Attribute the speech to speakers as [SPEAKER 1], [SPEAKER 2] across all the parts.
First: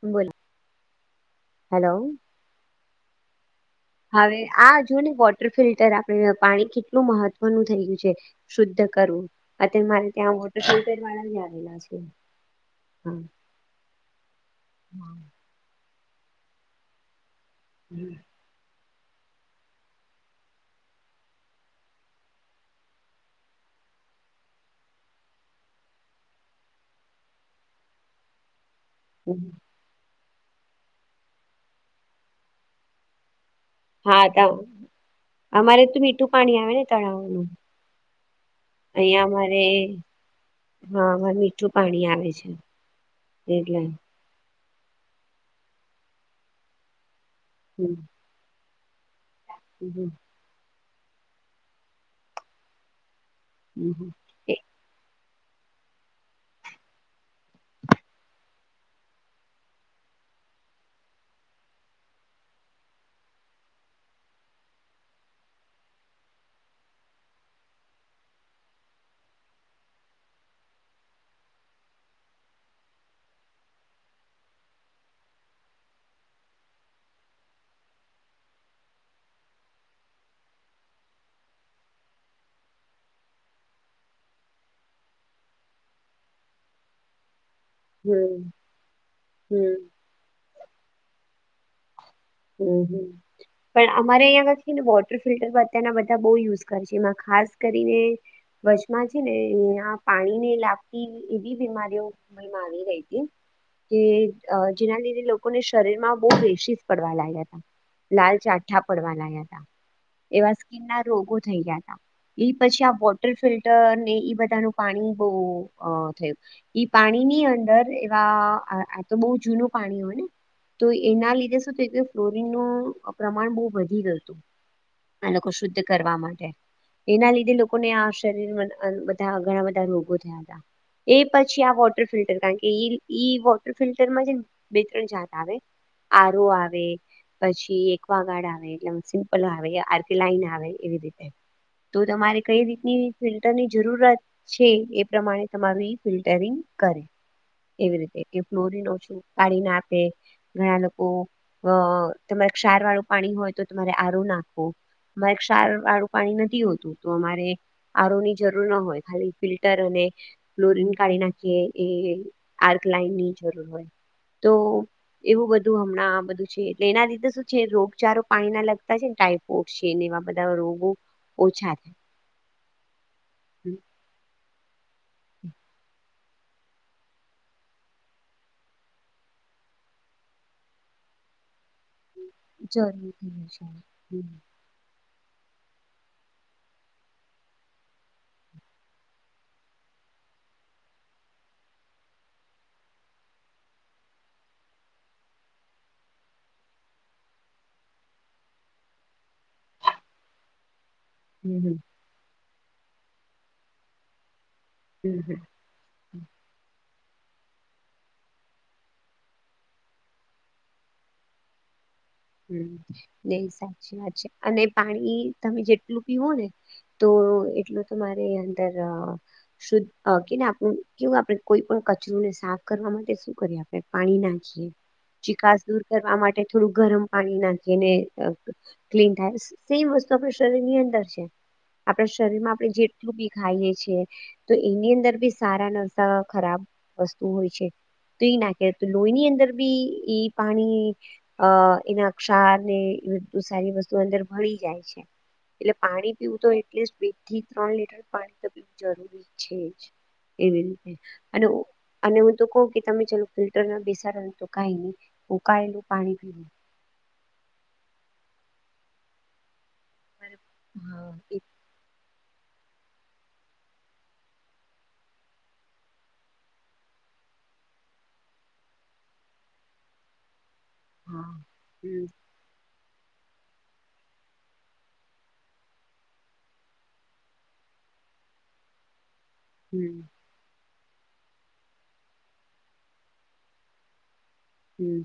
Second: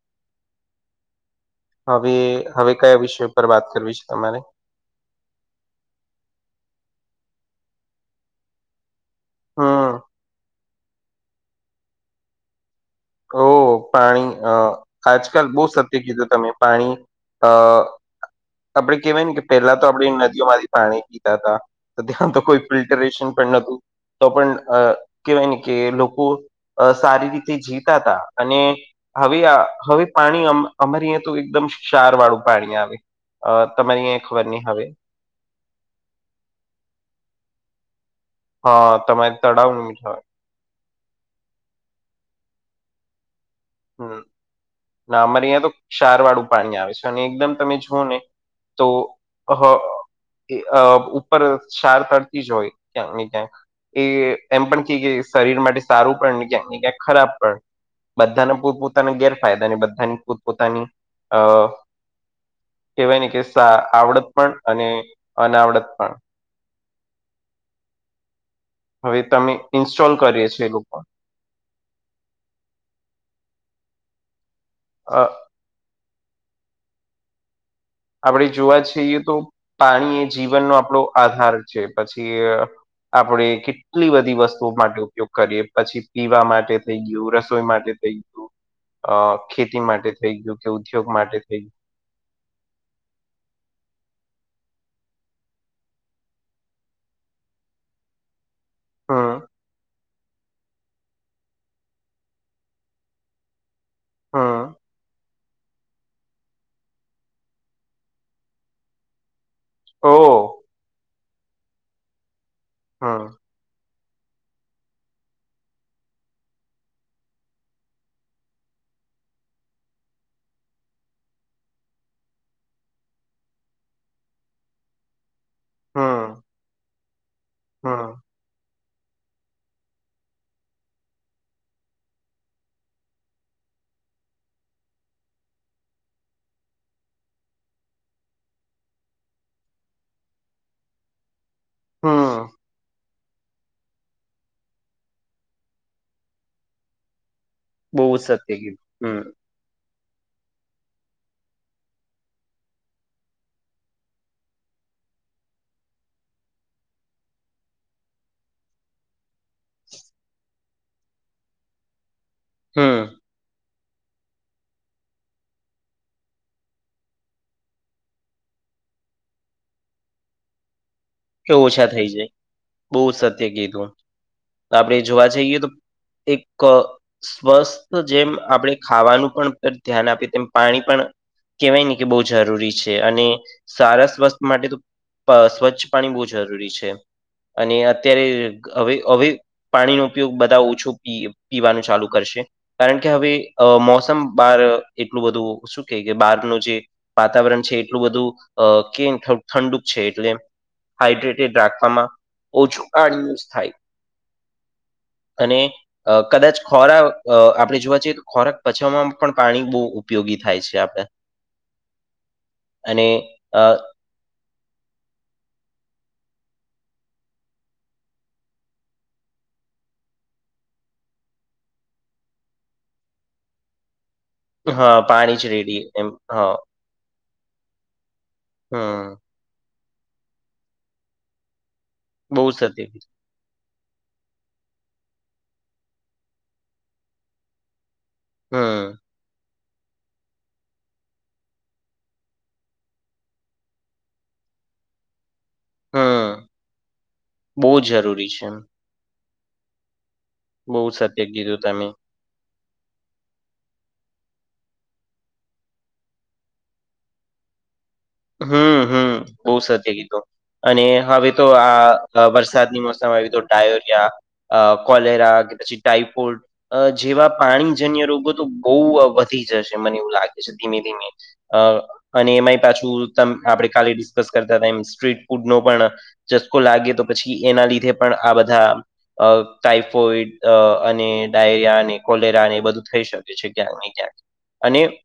[SPEAKER 1] બોલો
[SPEAKER 2] હવે હવે કયા વિષય પર વાત કરવી છે
[SPEAKER 1] હવે
[SPEAKER 2] તમારે
[SPEAKER 1] આ જો ને વોટર ફિલ્ટર આપણે પાણી કેટલું મહત્વનું થય ગયું છે. શુદ્ધ કરવું અને
[SPEAKER 2] હમ
[SPEAKER 1] મારે ત્યાં વોટર ફિલ્ટર વાળા બી આવેલા છે. હા
[SPEAKER 2] ઓ પાણી અ આજકાલ બહુ સત્ય કીધું તમે પાણી અ આપડે કેવાય ને કે પેલા તો આપણી નદીઓમાંથી પાણી પીતા હતા. ત્યાં તો કોઈ ફિલ્ટરેશન પણ નહતું. તો પણ અ કહેવાય ને કે લોકો સારી રીતે જી વતાતા અને
[SPEAKER 1] હા
[SPEAKER 2] આવી આ હવે પાણી અમારી અં અમારે આય તો એકદમ ક્ષાર વાળું પાણી આવે. તમારી
[SPEAKER 1] હા
[SPEAKER 2] અહીંયા ખબર નહી
[SPEAKER 1] [unintelligible]
[SPEAKER 2] હવે
[SPEAKER 1] અમારે તો મીઠું પાણી આવે ને તળાવનું.
[SPEAKER 2] હા
[SPEAKER 1] અહિયાં
[SPEAKER 2] તમારે
[SPEAKER 1] મારે
[SPEAKER 2] તળાવ ન મીઠ
[SPEAKER 1] હા મીઠું પાણી આવે છે એટલે
[SPEAKER 2] ના અમારે અહંયા તો ક્ષાર વાળું પાણી આવે છે અને એકદમ તમે જુઓને તો હ
[SPEAKER 1] હમ્મ.
[SPEAKER 2] ઉપર સાર ફરતી જ હોય ક્યાંક ને ક્યાંક એ
[SPEAKER 1] હમ
[SPEAKER 2] એમ પણ કેય કે શરીર માટે સારું પણ ને ક્યાંક ને ક્યાંક ખરાબ પણ બધાને પોત પોતાની ગેરફાયદા અને બધાની પોતપોતાની અ કહેવાય ને કે સા આવડત પણ અને અનાવડત પણ હવે તમે ઇન્સ્ટોલ કરીએ છે એ લોકો હ આપણે જોવા જઈએ તો પાણી એ જીવનનો આપણો આધાર છે પછી આપણે કેટલી બધી વસ્તુઓ માટે ઉપયોગ કરીએ પછી પીવા માટે થઈ ગયું રસોઈ
[SPEAKER 1] હમ
[SPEAKER 2] માટે
[SPEAKER 1] હમ
[SPEAKER 2] અ ખેતી
[SPEAKER 1] હમ
[SPEAKER 2] માટે થઈ ગયું કે ઉદ્યોગ માટે થઈ ગયું
[SPEAKER 1] હમ્મ હમ્મ પણ અમારે અહીંયા [unintelligible] વોટર ફિલ્ટર અત્યારના બધા બહુ યુઝ કર છે એમાં ખાસ કરીને વચમાં છે ને
[SPEAKER 2] હમ
[SPEAKER 1] અં પાણીને લાગતી એવી બીમારીઓમાં આવી રહી હતી કે અ
[SPEAKER 2] હમ
[SPEAKER 1] જેના લીધે લોકોને શરીર માં બહુ રેશીસ પડવા લાગ્યા હતા લાલ ચાઠા પડવા લાગ્યા હતા.
[SPEAKER 2] ઓ
[SPEAKER 1] એવા સ્કીિન ના રોગો થઈ ગયા તા એ પછી આ
[SPEAKER 2] હમ
[SPEAKER 1] વોટર ફિલ ટર ને એ બધાનું પાણી બહ અ થયું ઈ પાણી ની અંદર એવા આ તો બહ જૂનું પાણી હોય ને તો એના લીધે શું થયું ફ્લોરીન નું પ્રમાણ બહુ વધી ગયુ તું આ લોકો શુદ્ધ કરવા
[SPEAKER 2] હમ
[SPEAKER 1] માટે એના લીધે લોકો ને આ
[SPEAKER 2] હમ
[SPEAKER 1] આવશે શરીરમાં બધા ઘણા બધા રોગો થયા હતા. એ પછી આ વોટર ફિલ્ટર કારણ કે ઈ વોટર ફિલ્ટરમાં છે ને બે ત્રણ જાત આવે આરો આવે પછી એકવા ગાર્ડ આવે એટલે સિમ્પલ આવે આરકલાઈન આવે એવી રીતે તું તમારે
[SPEAKER 2] હમ
[SPEAKER 1] કઈ રીતની ફિલ્ટરની જરૂરત છે એ પ્રમાણે તમારું ઇ ફિલ્ટરિંગ કરે એવી
[SPEAKER 2] બહુ
[SPEAKER 1] રીતે
[SPEAKER 2] જ સત્ય
[SPEAKER 1] કે
[SPEAKER 2] કીધું
[SPEAKER 1] ફ્લોરી ઓછું
[SPEAKER 2] હમ
[SPEAKER 1] કાઢી ને આપે ઘણા લોકો અ તમારે ક્ષાર વાળું પાણી હોય તો તમારે આરો નાખવું મારે ક્ષાર વાળું પાણી નથી હોતું તો અમારે આરોની જરૂર ના હોય ખાલી ફિલ્ટર અને ફલોરીન કાઢી નાખીએ એ
[SPEAKER 2] હમ
[SPEAKER 1] આલ્કલાઇનની જરૂર હોય તો એવું બધું હમણાં બધું છે એટલે એના લીધે શું છે રોગચારો પાણી ના લગતા છે ને ટાઈફોઇડ છે ને એવા બધા રોગો
[SPEAKER 2] કે ઓછા થઇ જાય બઉ જ સત્ય
[SPEAKER 1] હમ.
[SPEAKER 2] કીધું આપણે જોવા જઈએ તો એક અ સ્વસ્થ જેમ આપડે ખાવાનું પણ ધ્યાન આપીએ તેમ પાણી પણ કેવાય ને બહુ જરૂરી
[SPEAKER 1] જરૂર
[SPEAKER 2] છે અને
[SPEAKER 1] થઈ હશે
[SPEAKER 2] સારા
[SPEAKER 1] હમ
[SPEAKER 2] સ્વસ્થ માટે તો સ્વચ્છ પાણી બહુ જરૂરી છે અને અત્યારે હવે હવે પાણીનો ઉપયોગ બધા ઓછું પી પીવાનું ચાલુ કરશે કારણ કે હવે મોસમ બાર એટલું બધું શું કે કે બારનું જે વાતાવરણ છે એટલું બધું અ કે ઠંડુ છે એટલે
[SPEAKER 1] હમ
[SPEAKER 2] હાઈડ્રેટેડ
[SPEAKER 1] હમ
[SPEAKER 2] રાખવામાં ઓછું કારણ યુઝ થાય.
[SPEAKER 1] હમ હમ.
[SPEAKER 2] અને અ કદાચ ખોરાક આપણે જોવા જઈએ તો ખોરાક પચાવવામાં પણ પાણી બહુ ઉપયોગી થાય છે આપણે
[SPEAKER 1] [unintelligible] હમ્મ
[SPEAKER 2] અને
[SPEAKER 1] એઈ
[SPEAKER 2] અ
[SPEAKER 1] સાચી વાત છે અને પાણી તમે જેટલું પીવો ને તો એટલું તમારે અંદર અ શુદ્ધ કે આપણું કેવું આપણેે કોઈ પણ કચરુંને સાફ કરવા માટે શું કરીએ આપણે પાણી ના
[SPEAKER 2] હા પાણી જ
[SPEAKER 1] ચીકાસ
[SPEAKER 2] રેડી
[SPEAKER 1] દૂર
[SPEAKER 2] એમ
[SPEAKER 1] કરવા માટે
[SPEAKER 2] હા
[SPEAKER 1] થોડું ગરમ પાણી નાખીને
[SPEAKER 2] હમ
[SPEAKER 1] ક્લીન થાય સેમ વસ્તુ આપણા શરીર ની અંદર છે. આપણા
[SPEAKER 2] બહુ
[SPEAKER 1] શરીરમાં
[SPEAKER 2] સત્ય
[SPEAKER 1] આપણે
[SPEAKER 2] કીધું
[SPEAKER 1] જેટલું ભી ખાઈએ છીએ તો એની અંદર બી સારા નરસા ખરાબ વસ્તુ હોય છે. તો એ નાખે તો
[SPEAKER 2] હમ
[SPEAKER 1] લોહીની અંદર બી એ પાણી અ એના ક્ષાર ને એ બધું સારી વસ્તુ અંદર ભળી જાય છે. એટલે પાણી પીવું તો
[SPEAKER 2] હમ
[SPEAKER 1] એટલીસ્ટ બે થી
[SPEAKER 2] બહુ
[SPEAKER 1] ત્રણ લીટર
[SPEAKER 2] જરૂરી
[SPEAKER 1] પાણી
[SPEAKER 2] છે
[SPEAKER 1] તો
[SPEAKER 2] એમ
[SPEAKER 1] પીવું જરૂરી છે જ એવી
[SPEAKER 2] બહુ
[SPEAKER 1] રીતે
[SPEAKER 2] સત્ય
[SPEAKER 1] અને
[SPEAKER 2] કીધું તમે
[SPEAKER 1] અને હું તો કઉ કે તમે ચાલો ફિલ્ટર ના બેસાડો તો કાઈ નહીં ઉકાળેલું પાણી પીવું
[SPEAKER 2] હમ્મ હમ્મ બહુ સત્ય કીધું અને
[SPEAKER 1] હા
[SPEAKER 2] હવે
[SPEAKER 1] એ
[SPEAKER 2] તો આ વરસાદની મોસમ આવી તો ડાયોરિયા કોલેરા કે પછી ટાઈફોડ અ જેવા પાણીજન્ય રોગો તો બહુ વધી જશે મને એવું લાગે ધીમે ધીમે
[SPEAKER 1] હા
[SPEAKER 2] અ
[SPEAKER 1] હમ
[SPEAKER 2] અને એમાંય પાછું તમ આપણે કાલે ડિસ્કસ કરતા હતા એ સ્ટ્રીટ ફૂડ નો પણ ચસકો લાગે તો પછી એના લીધે પણ આ બધા અ
[SPEAKER 1] હમ
[SPEAKER 2] ટાઈફોઈડ અને ડાયરિયા અને કોલેરા અને એ બધું થઈ શકે છે ક્યાંક ને ક્યાંક અને
[SPEAKER 1] હમ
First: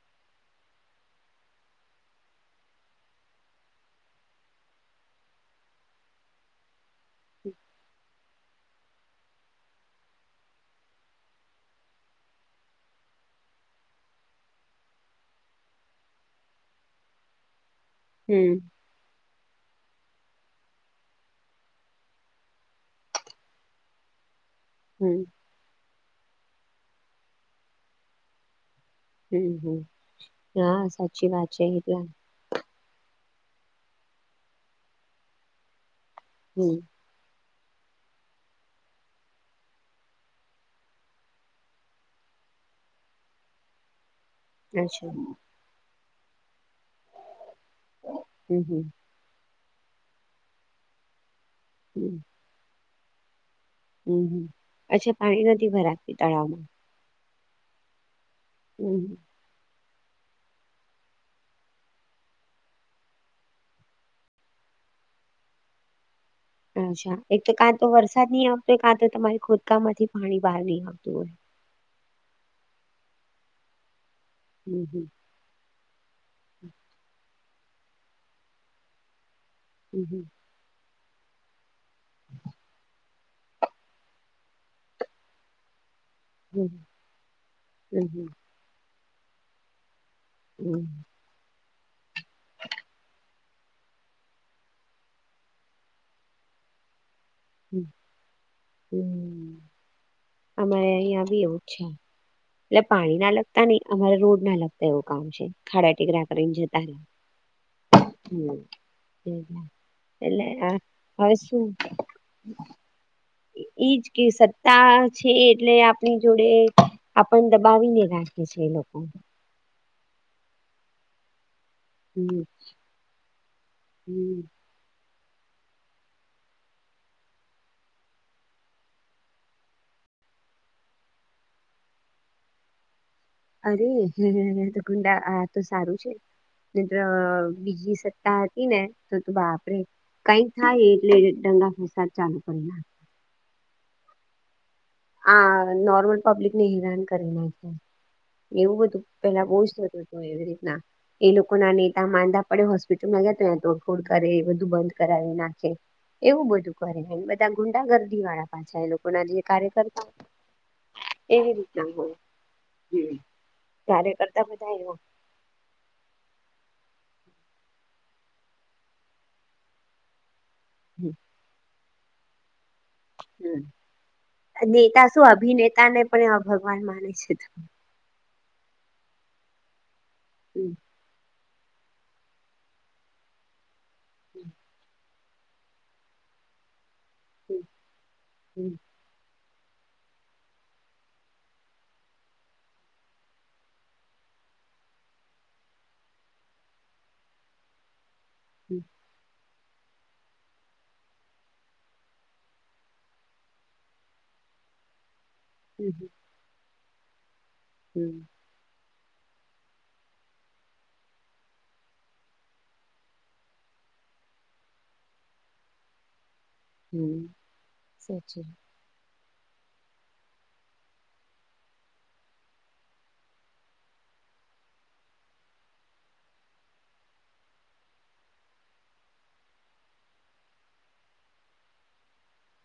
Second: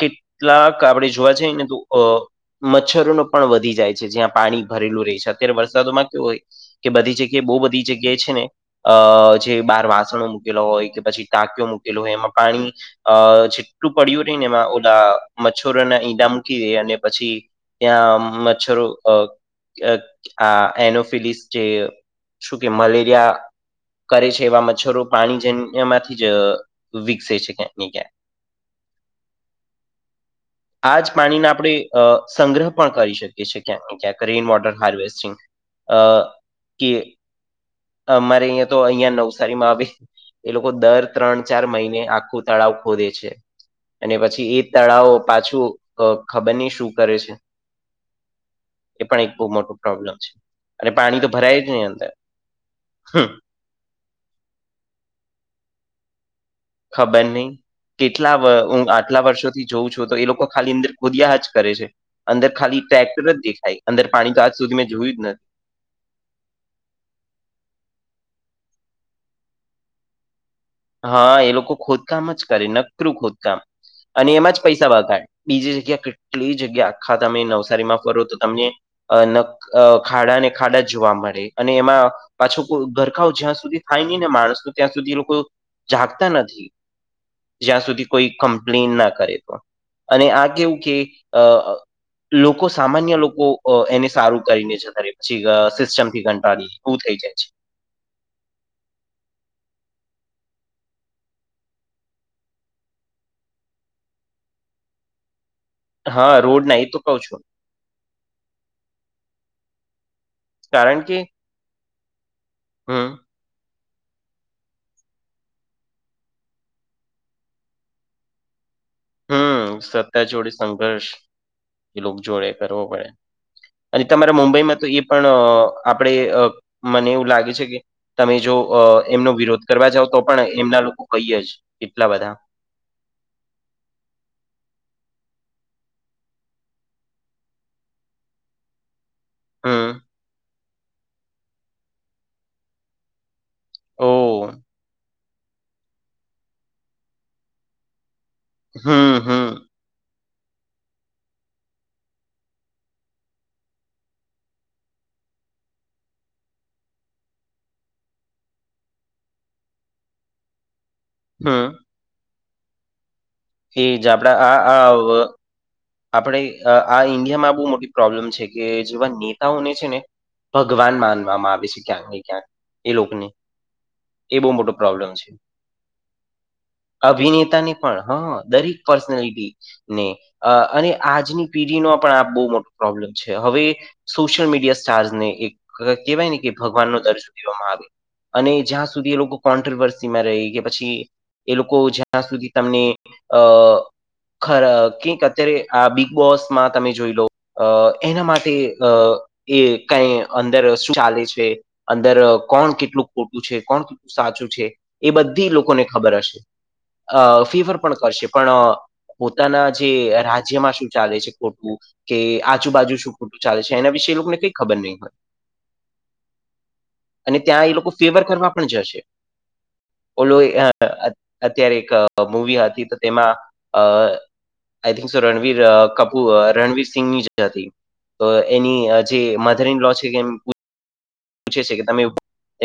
[SPEAKER 2] કેટલાક આપણે જોવા જઈને તો અ મચ્છર પણ વધી જાય છે જ્યાં પાણી ભરેલું રહે છે અત્યારે વરસાદોમાં કેવું હોય કે બધી જગ્યા એ
[SPEAKER 1] હમ
[SPEAKER 2] બહુ બધી જગ્યા જે છે ને અ જે બાર વાસણો મૂકેલો હોય કે પછી ટાકીયો મૂકેલો હોય એમાં પાણી અ જેટલું પડ્યું રહી ને એમાં ઓલા મચ્છરો ના ઈ ઈડા મૂકી દે અને પછી ત્યાં
[SPEAKER 1] હમ
[SPEAKER 2] મચ્છરો અ અ આ એનોફિલીસ જે શું કે મલેરિયા કરે છે એવા મચ્છરો
[SPEAKER 1] હમ
[SPEAKER 2] પાણી જેન્યમાંથી જ વિકસે છે ક્યાંક ને ક્યાંક
[SPEAKER 1] હમ્મ હમ્મ હા
[SPEAKER 2] આ જ
[SPEAKER 1] સાચી
[SPEAKER 2] પાણીને
[SPEAKER 1] વાત છે
[SPEAKER 2] આપણે અ
[SPEAKER 1] એટલા
[SPEAKER 2] સંગ્રહ પણ કરી શકીએ છીએ ક્યાંક ને ક્યાંક રેઇન વોટર હાર્વેસ્ટિંગ અ
[SPEAKER 1] હમ.
[SPEAKER 2] કે અમારે અહિયાં તો, અહિયાં નવસારીમાં આવે. એ લોકો દર ત્રણ-ચાર મહિને આખું તળાવ ખોદે છે. અને પછી એ તળાવ
[SPEAKER 1] અચ્છા
[SPEAKER 2] પાછું ખબરની શું કરે છે.
[SPEAKER 1] હમ, હમ.
[SPEAKER 2] એ પણ એક બહુ મોટું પ્રોબ્લેમ છે, અને પાણી તો ભરાય જ નહી, અંદર
[SPEAKER 1] હમ
[SPEAKER 2] હ.
[SPEAKER 1] હમ, હ, મ અચ્છા, પાણી નથી ભરાતી તળાવમાં.
[SPEAKER 2] ખબર નહીં, કેટલા
[SPEAKER 1] હમ
[SPEAKER 2] આટલા વર્ષો. થી જોઉું છું, તો એ લોકો ખાલી અંદર ખુદીયા જ કરે છે. અંદર ખાલી ટ્રેક્ટર જ દેખાય, અંદર પાણી તો આજ સુધી મેં જોયું જ ને.
[SPEAKER 1] અચ્છા, એક તો કાં તો વરસાદ નહી આવતો, કાં તો તમારી ખોદકામાંથી પાણી બહાર હી આવ.
[SPEAKER 2] હા, એ લોકો ખોદકામ જ કરે નકરું, ખોદકામ અને એમાં જ
[SPEAKER 1] હમ
[SPEAKER 2] પૈસા
[SPEAKER 1] હમ
[SPEAKER 2] વગાડે. બીજી જગ્યા કેટલી? જગ્યા આખા તમે નવસારી માં ફરો તો તમને. અ ન
[SPEAKER 1] હમ
[SPEAKER 2] ખાડાને ખાડા જોવા મળે, અને એમાં પાછો કો ગોરખાવ જ્યાં સુધી થાય નહી ને, માણસ ન ત્યાં સુધી એ લોકો. જાગતા નથી,
[SPEAKER 1] હમ
[SPEAKER 2] જ્યાં સુધી
[SPEAKER 1] હમ
[SPEAKER 2] કોઈ
[SPEAKER 1] હમ
[SPEAKER 2] કમ્પ્લેન ના કરે તો. અને આ કેવું
[SPEAKER 1] હમ
[SPEAKER 2] કે, અ લોકો સામાન્ય લોકો. એને સારું કરીને છે, અત્યારે પછી સિસ્ટમ થી ઘંટાળી એવું થઈ જાય છે.
[SPEAKER 1] હમ, હમ. અમારે અહીંયા આવી એવું છે. એટલે પાણી ના લગતા નહીં, અમારે રોડ ના લગતા, એવું કામ છે. ખાડા ટેકરા
[SPEAKER 2] હા
[SPEAKER 1] કરીને,
[SPEAKER 2] રોડ ના
[SPEAKER 1] જતા
[SPEAKER 2] એ
[SPEAKER 1] રહે.
[SPEAKER 2] તો કઉ છું
[SPEAKER 1] એટલે આ
[SPEAKER 2] કારણ કે
[SPEAKER 1] હવે શું?
[SPEAKER 2] હમ
[SPEAKER 1] એ જ કે સત્તા છે, એટલે આપણી જોડે આપણ દબાવીને રાખે છે એ લોકો.
[SPEAKER 2] હમ, સત્તા જોડી સંઘર્ષ. એ લોકો
[SPEAKER 1] હમ
[SPEAKER 2] જોડે કરવો પડે, અને તમારા
[SPEAKER 1] હમ
[SPEAKER 2] મુંબઈમાં તો એ. પણ આપડે મને એવું લાગે છે કે. તમે જો એમનો વિરોધ કરવા જાવ, તો પણ એમના લોકો કહીયે જ કેટલા બધા.
[SPEAKER 1] અરે હ ગુંડા આ તો સારું છે. મિત્ર, બીજી સત્તા હતી ને. તો તો આપડે
[SPEAKER 2] હમ
[SPEAKER 1] કઈક થાય, એટલે ડંગા ફસાદ ચાલુ કરી ના.
[SPEAKER 2] ઓહ.
[SPEAKER 1] આ નોર્મલ પબ્લિક ને હેરાન કરી નાખ છે, એવું બધું
[SPEAKER 2] હમ
[SPEAKER 1] પેલા
[SPEAKER 2] હમ
[SPEAKER 1] બહુ જ હતું. હો, એવી રીતના. એ લોકો ના નેતા માંદા પડે, હોસ્પિટલમાં ગયા તો, ત તોડફોડ કરે એ બધું બંધ કરાવી નાખે. એવું બધું કરે, બધા ગુંડા ગર્દી વાળા પાછા એ લોકો ના જે કાર્ય કરે. એવી
[SPEAKER 2] હમ
[SPEAKER 1] રીતના હો, હમ,
[SPEAKER 2] એ જ
[SPEAKER 1] ત્યારે
[SPEAKER 2] આપડા
[SPEAKER 1] કરતા
[SPEAKER 2] આ
[SPEAKER 1] બધા
[SPEAKER 2] આ
[SPEAKER 1] એવા.
[SPEAKER 2] વ આપણે આ ઇન્ડિયા માં બહુ મોટી પ્રોબ્લેમ છે કે, જેવા નેતાઓને છે ને‌. ભગવાન માનવામાં આવે છે, ક્યાંક ને ક્યાંક. એ લોકોને
[SPEAKER 1] હમ.
[SPEAKER 2] એ બહુ મોટો
[SPEAKER 1] નેતા
[SPEAKER 2] પ્રોબ્લેમ
[SPEAKER 1] શું
[SPEAKER 2] છે,
[SPEAKER 1] અભિનેતા ને પણ ભગવાન માને છે તો.
[SPEAKER 2] અભિનેતાની. હ, દરેક પર્સનાલિટી ને
[SPEAKER 1] હમ.
[SPEAKER 2] અને. આજની પીઢી નો પણ આ બહુ મોટો પ્રોબ્લેમ છે, હવે સોશિયલ
[SPEAKER 1] હમ.
[SPEAKER 2] મીડિયા સ્ટાર્જ ને એક. કેવાય ને કે, ભગવાન નો દર્જન કેવામાં આવે, અને
[SPEAKER 1] હમ.
[SPEAKER 2] જ્યાં સુધી એ લોકો કોન્ટ્રોવર્સી માં રહી કે, પછી એ લોકો જ્યાં સુધી તમને અ ખ ક. અત્યારે આ બિગ બોસમાં તમે જોઈ લો, એના માટે
[SPEAKER 1] હમ.
[SPEAKER 2] અ એ કઈ અંદર શું ચાલે છે? અંદર કોણ કેટલું ખોટું છે? કોણ સાચું છે, એ બધી લોકો ર હ ફીવર પણ
[SPEAKER 1] હમ.
[SPEAKER 2] કરશે, પણ પોતાના જે રાજ્યમાં શું ચાલે છે ખોટું કે આજુબાજુ શું ખોટું ચાલે છે એના વિશે લોકોને કઈ ખબર નહીં હોય. -
[SPEAKER 1] હમ.
[SPEAKER 2] અને ત્યાં એ લોકો ફેવર
[SPEAKER 1] સાચી.
[SPEAKER 2] કરવા પણ જશે. -
[SPEAKER 1] [inaudible]
[SPEAKER 2] ઓલો અત્યારે એક મવી હતી તો તેમાં અ આઈ થિંક રણવીર કપૂર રણવીર સિંંગ ની જ હતી. - તો એની જે મધર ઈન લો છે કે પૂછે છે કે તમે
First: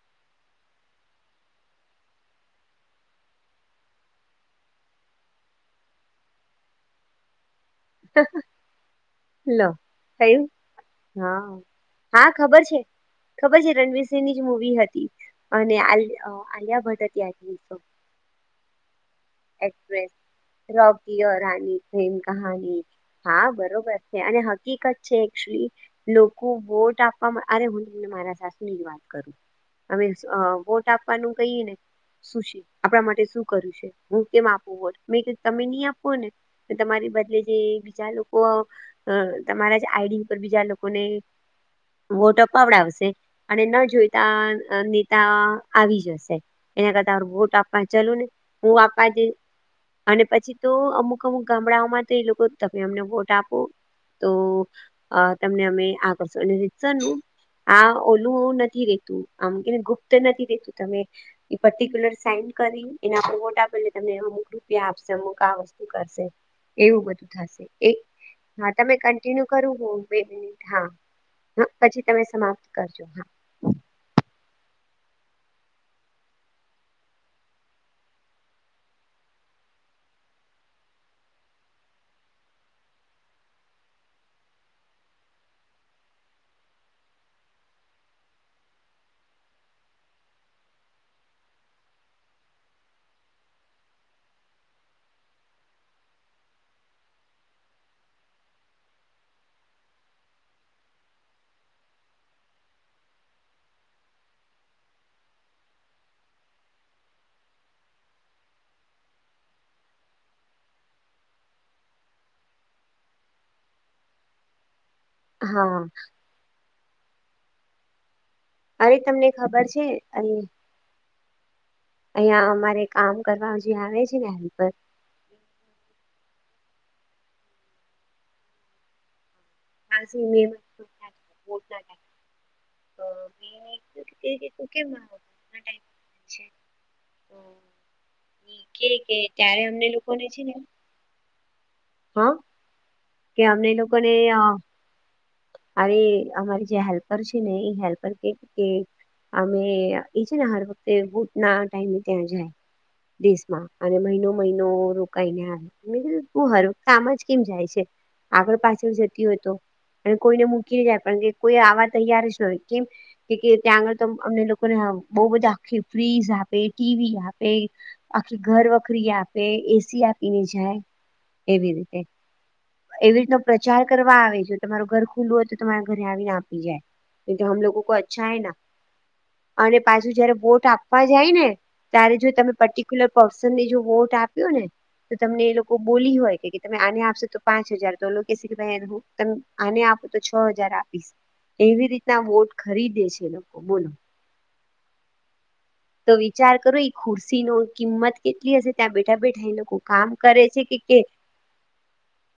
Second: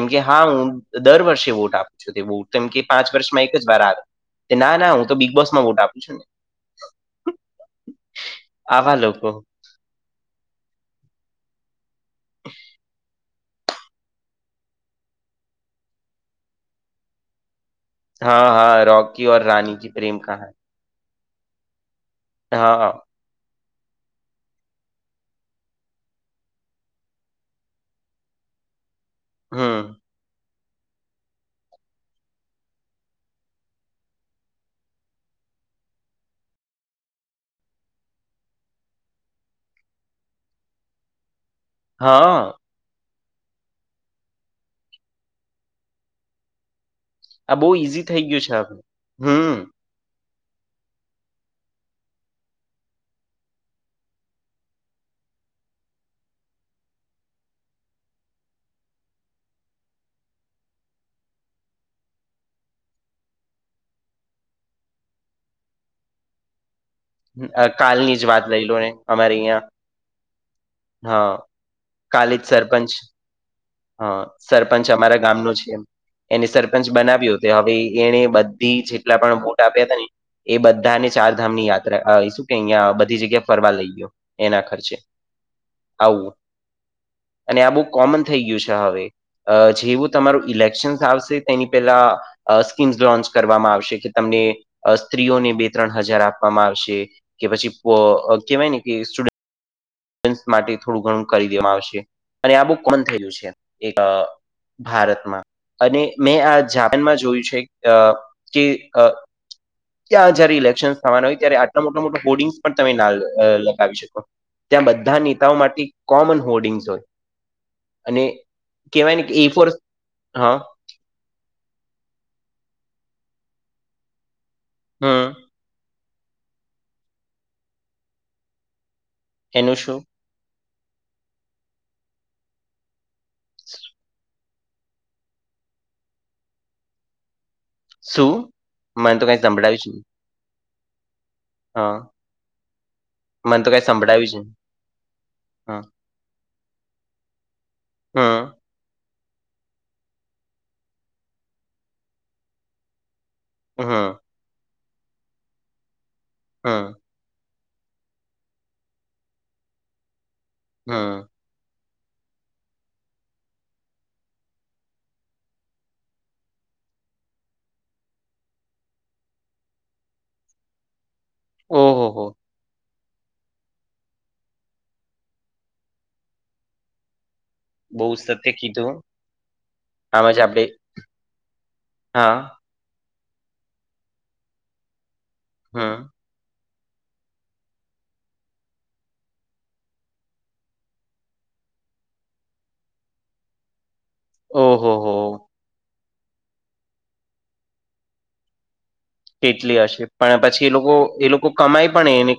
[SPEAKER 2] એમ કે હા હું દર વર્ષે વોટ આપું છું તે વો કેમ કે પાંચ વર્ષમાં એક જ વાર આવે ના ના હું તો બિગ બોસ માં વોટ આપું છું ને
[SPEAKER 1] [inaudible]
[SPEAKER 2] આવા લોકો
[SPEAKER 1] લો થયું હા હા ખબર છે. - ખબર છે રણવીરસિંહની જ મુૂવી હતી અને આલિયા ભટ્ટ હતી આઈ થિંક સો
[SPEAKER 2] હા હા રોકી રની ક
[SPEAKER 1] એક્ટ્રેસ
[SPEAKER 2] પ્રેમ કહાની. -
[SPEAKER 1] રોકી ઓર રાની પ્રેમ કહની હા બરોબર છે અને હકીકત છે એચુલી લોકો વોટ આપવા અરે હું તમને મારા સાસની જ વાત કર આમીસ વોટ આપ પનું કહીએ ને શું છે આપણા માટે શું કર્યું છે? હું કેમ આપું હો મે તમે નહી આપો ને તમારી બદલે જે બીજા લોકો હ તમારા આઈડી ઉપર બીજા લોકોને વોટ
[SPEAKER 2] હા
[SPEAKER 1] અપાવડાવશે અને ન જોઈતા નેતા આવી જશે. - એના કરતા વોટ
[SPEAKER 2] આ બહુ
[SPEAKER 1] આપવા
[SPEAKER 2] ઈઝી
[SPEAKER 1] ચાલ ને
[SPEAKER 2] થઈ ગયું છે હવે
[SPEAKER 1] હું આપવા જ
[SPEAKER 2] હમ
[SPEAKER 1] અને પછી તો અમુક અમુક ગામડાઓમાં તો એ લોકો તમે અમને વોટ આપો તો તમને અમે આ કરશું અને રીસ સર નું આ ઓલું નથી રેતું આમ કેને ગુપ્ત નથી રેતું તમે એ પર્ટિક્યુલર સાઈન કરી એના પ [inaudible] તમને અમુક રૂપિયા આપશે અમુક આ વસ્તુ કરશે એવું બ
[SPEAKER 2] અ,
[SPEAKER 1] એક
[SPEAKER 2] કાલની જ વાત લઈ
[SPEAKER 1] હા
[SPEAKER 2] લો ને
[SPEAKER 1] તમે
[SPEAKER 2] અમારે
[SPEAKER 1] કન્ટિન્યુ
[SPEAKER 2] અહીંયા
[SPEAKER 1] કરો બે મિનિટ હા હા પછી તમે
[SPEAKER 2] કાલે જ
[SPEAKER 1] સમાપ્ત
[SPEAKER 2] સરપંચ
[SPEAKER 1] કરજો હા
[SPEAKER 2] હા સરપંચ અમારા ગામ નુ છે એમ એને સરપંચ બનાવ્યો હતો હવે એને બધી જેટલા પણ વોટ આપ્યા હતા ને એ બધા ને ચાર ધામ ની યાત્રા શું કે અહિયાં બધી જગ્યા ફરવા લઈ ગયો. - એના ખર્ચે આવું અને આ બઉ કોમન થઈ ગયું છે હવે જેવું તમારું ઇલેક્શન આવશે તેની પેલા અ સ્કીમ્સ લોન્ચ કરવામાં આવશે કે તમને સ્ત્રીઓને બે ત્રણ હજાર આપવામાં આવશે. - કે પછી કેહેવાય ને સ્ટુડન્ટ માટે થોડું ઘણું કરી દેવામાં આવશે અને આ બઉ કોણ થયયું છે એક ભારતમાં અને મેં આ જાપાનમાં જોયું છે કે અ ત્યાં જયારે ઇલેક્શન થવાના હોય ત્યારે આટલા મોટા મોટા હોર્ડિંગ્સ પણ તમે ના લગાવી શકો. - ત્યાં બધા નેતાઓ
[SPEAKER 1] હા
[SPEAKER 2] માટે કોમન હોર્ડિંગ્સ હોય અને
[SPEAKER 1] અરે
[SPEAKER 2] કેવાય ને
[SPEAKER 1] તમને
[SPEAKER 2] કે એ
[SPEAKER 1] ખબર
[SPEAKER 2] ફોર
[SPEAKER 1] છે અને
[SPEAKER 2] હા
[SPEAKER 1] અહિયાં અમારે કામ કરવા જે આવે છે ને હેલ્પર
[SPEAKER 2] હા એનું શું.
[SPEAKER 1] [unintelligible]
[SPEAKER 2] [inaudible]
[SPEAKER 1] કેમાટે છે [unintelligible]
[SPEAKER 2] શું
[SPEAKER 1] ઈ કે કે
[SPEAKER 2] મને તો કઈ
[SPEAKER 1] ત્યારે
[SPEAKER 2] સંભળાવ્યું
[SPEAKER 1] અમને
[SPEAKER 2] જ નહી
[SPEAKER 1] લોકો ને છે ને હા કે
[SPEAKER 2] મને તો
[SPEAKER 1] અમને
[SPEAKER 2] કઈ
[SPEAKER 1] લોકો ને
[SPEAKER 2] સંભળાવ્યું જ
[SPEAKER 1] અ
[SPEAKER 2] નહી હા
[SPEAKER 1] અરે અમારી જે હેલ્પર છે ને એ હેલ્પર કે
[SPEAKER 2] હમ
[SPEAKER 1] કે અમે એ છે ને હર વખતે બૂટ ના ટાઈમ ત્યાં જાય. દેશમાં અને
[SPEAKER 2] હમ
[SPEAKER 1] મહિનો મહિનો રોકાઈને આવે. મેં કીધું તું હર વખત
[SPEAKER 2] હમ
[SPEAKER 1] આમ જ કેમ જાય છે આગળ પાછળ જતી હોય તો અને કોઈને મુક કી જાય પણ
[SPEAKER 2] હમ
[SPEAKER 1] કોઈ આવા તૈયાર જ ન હોય કેમ કે કે ત્યાં આગળ તો અમને લોકોને બહુ બધા આખી ફ્રીઝ આપે, ટીવી આપે. આખી ઘર વખરી આપે, એસી આપીને જાય. એવી રીતે
[SPEAKER 2] ઓહો હો
[SPEAKER 1] એવી રીતનો પ્રચાર કરવા આવે જો તમારું ઘર ખુલ્લું હોય તો તમારા ઘરે આવીને આપી જાય કે કે હમ લોગો કો
[SPEAKER 2] બહુ
[SPEAKER 1] અચ્છા હૈ
[SPEAKER 2] સત્ય
[SPEAKER 1] ના.
[SPEAKER 2] કીધું
[SPEAKER 1] અને પાછું જયારે
[SPEAKER 2] આમાં જ આપડે
[SPEAKER 1] વોટ આપવા જાય ને ત્યારે જો
[SPEAKER 2] હા
[SPEAKER 1] તમે પટી ક્યુલર પર્સનને જો વોટ આપ્યો ને તો તમને એ લોકો
[SPEAKER 2] હમ
[SPEAKER 1] બોલી હોય કે તમે આને આપશો તો પાંચ હજાર તોલો કેસી ભ હું તમ આને આપો તો છ હજાર આપીશ. એવી રીતના વોટ ખરીદે છે એ લોકો બોલો.
[SPEAKER 2] ઓહો! હો
[SPEAKER 1] તો વિચાર કરો એ ખુરશીનો કિંમત કેટલી હશે? ત્યાં બેઠા બેઠા એ લોકો કામ કરે છે કે કે
[SPEAKER 2] કો કમાઈ પણ એની કા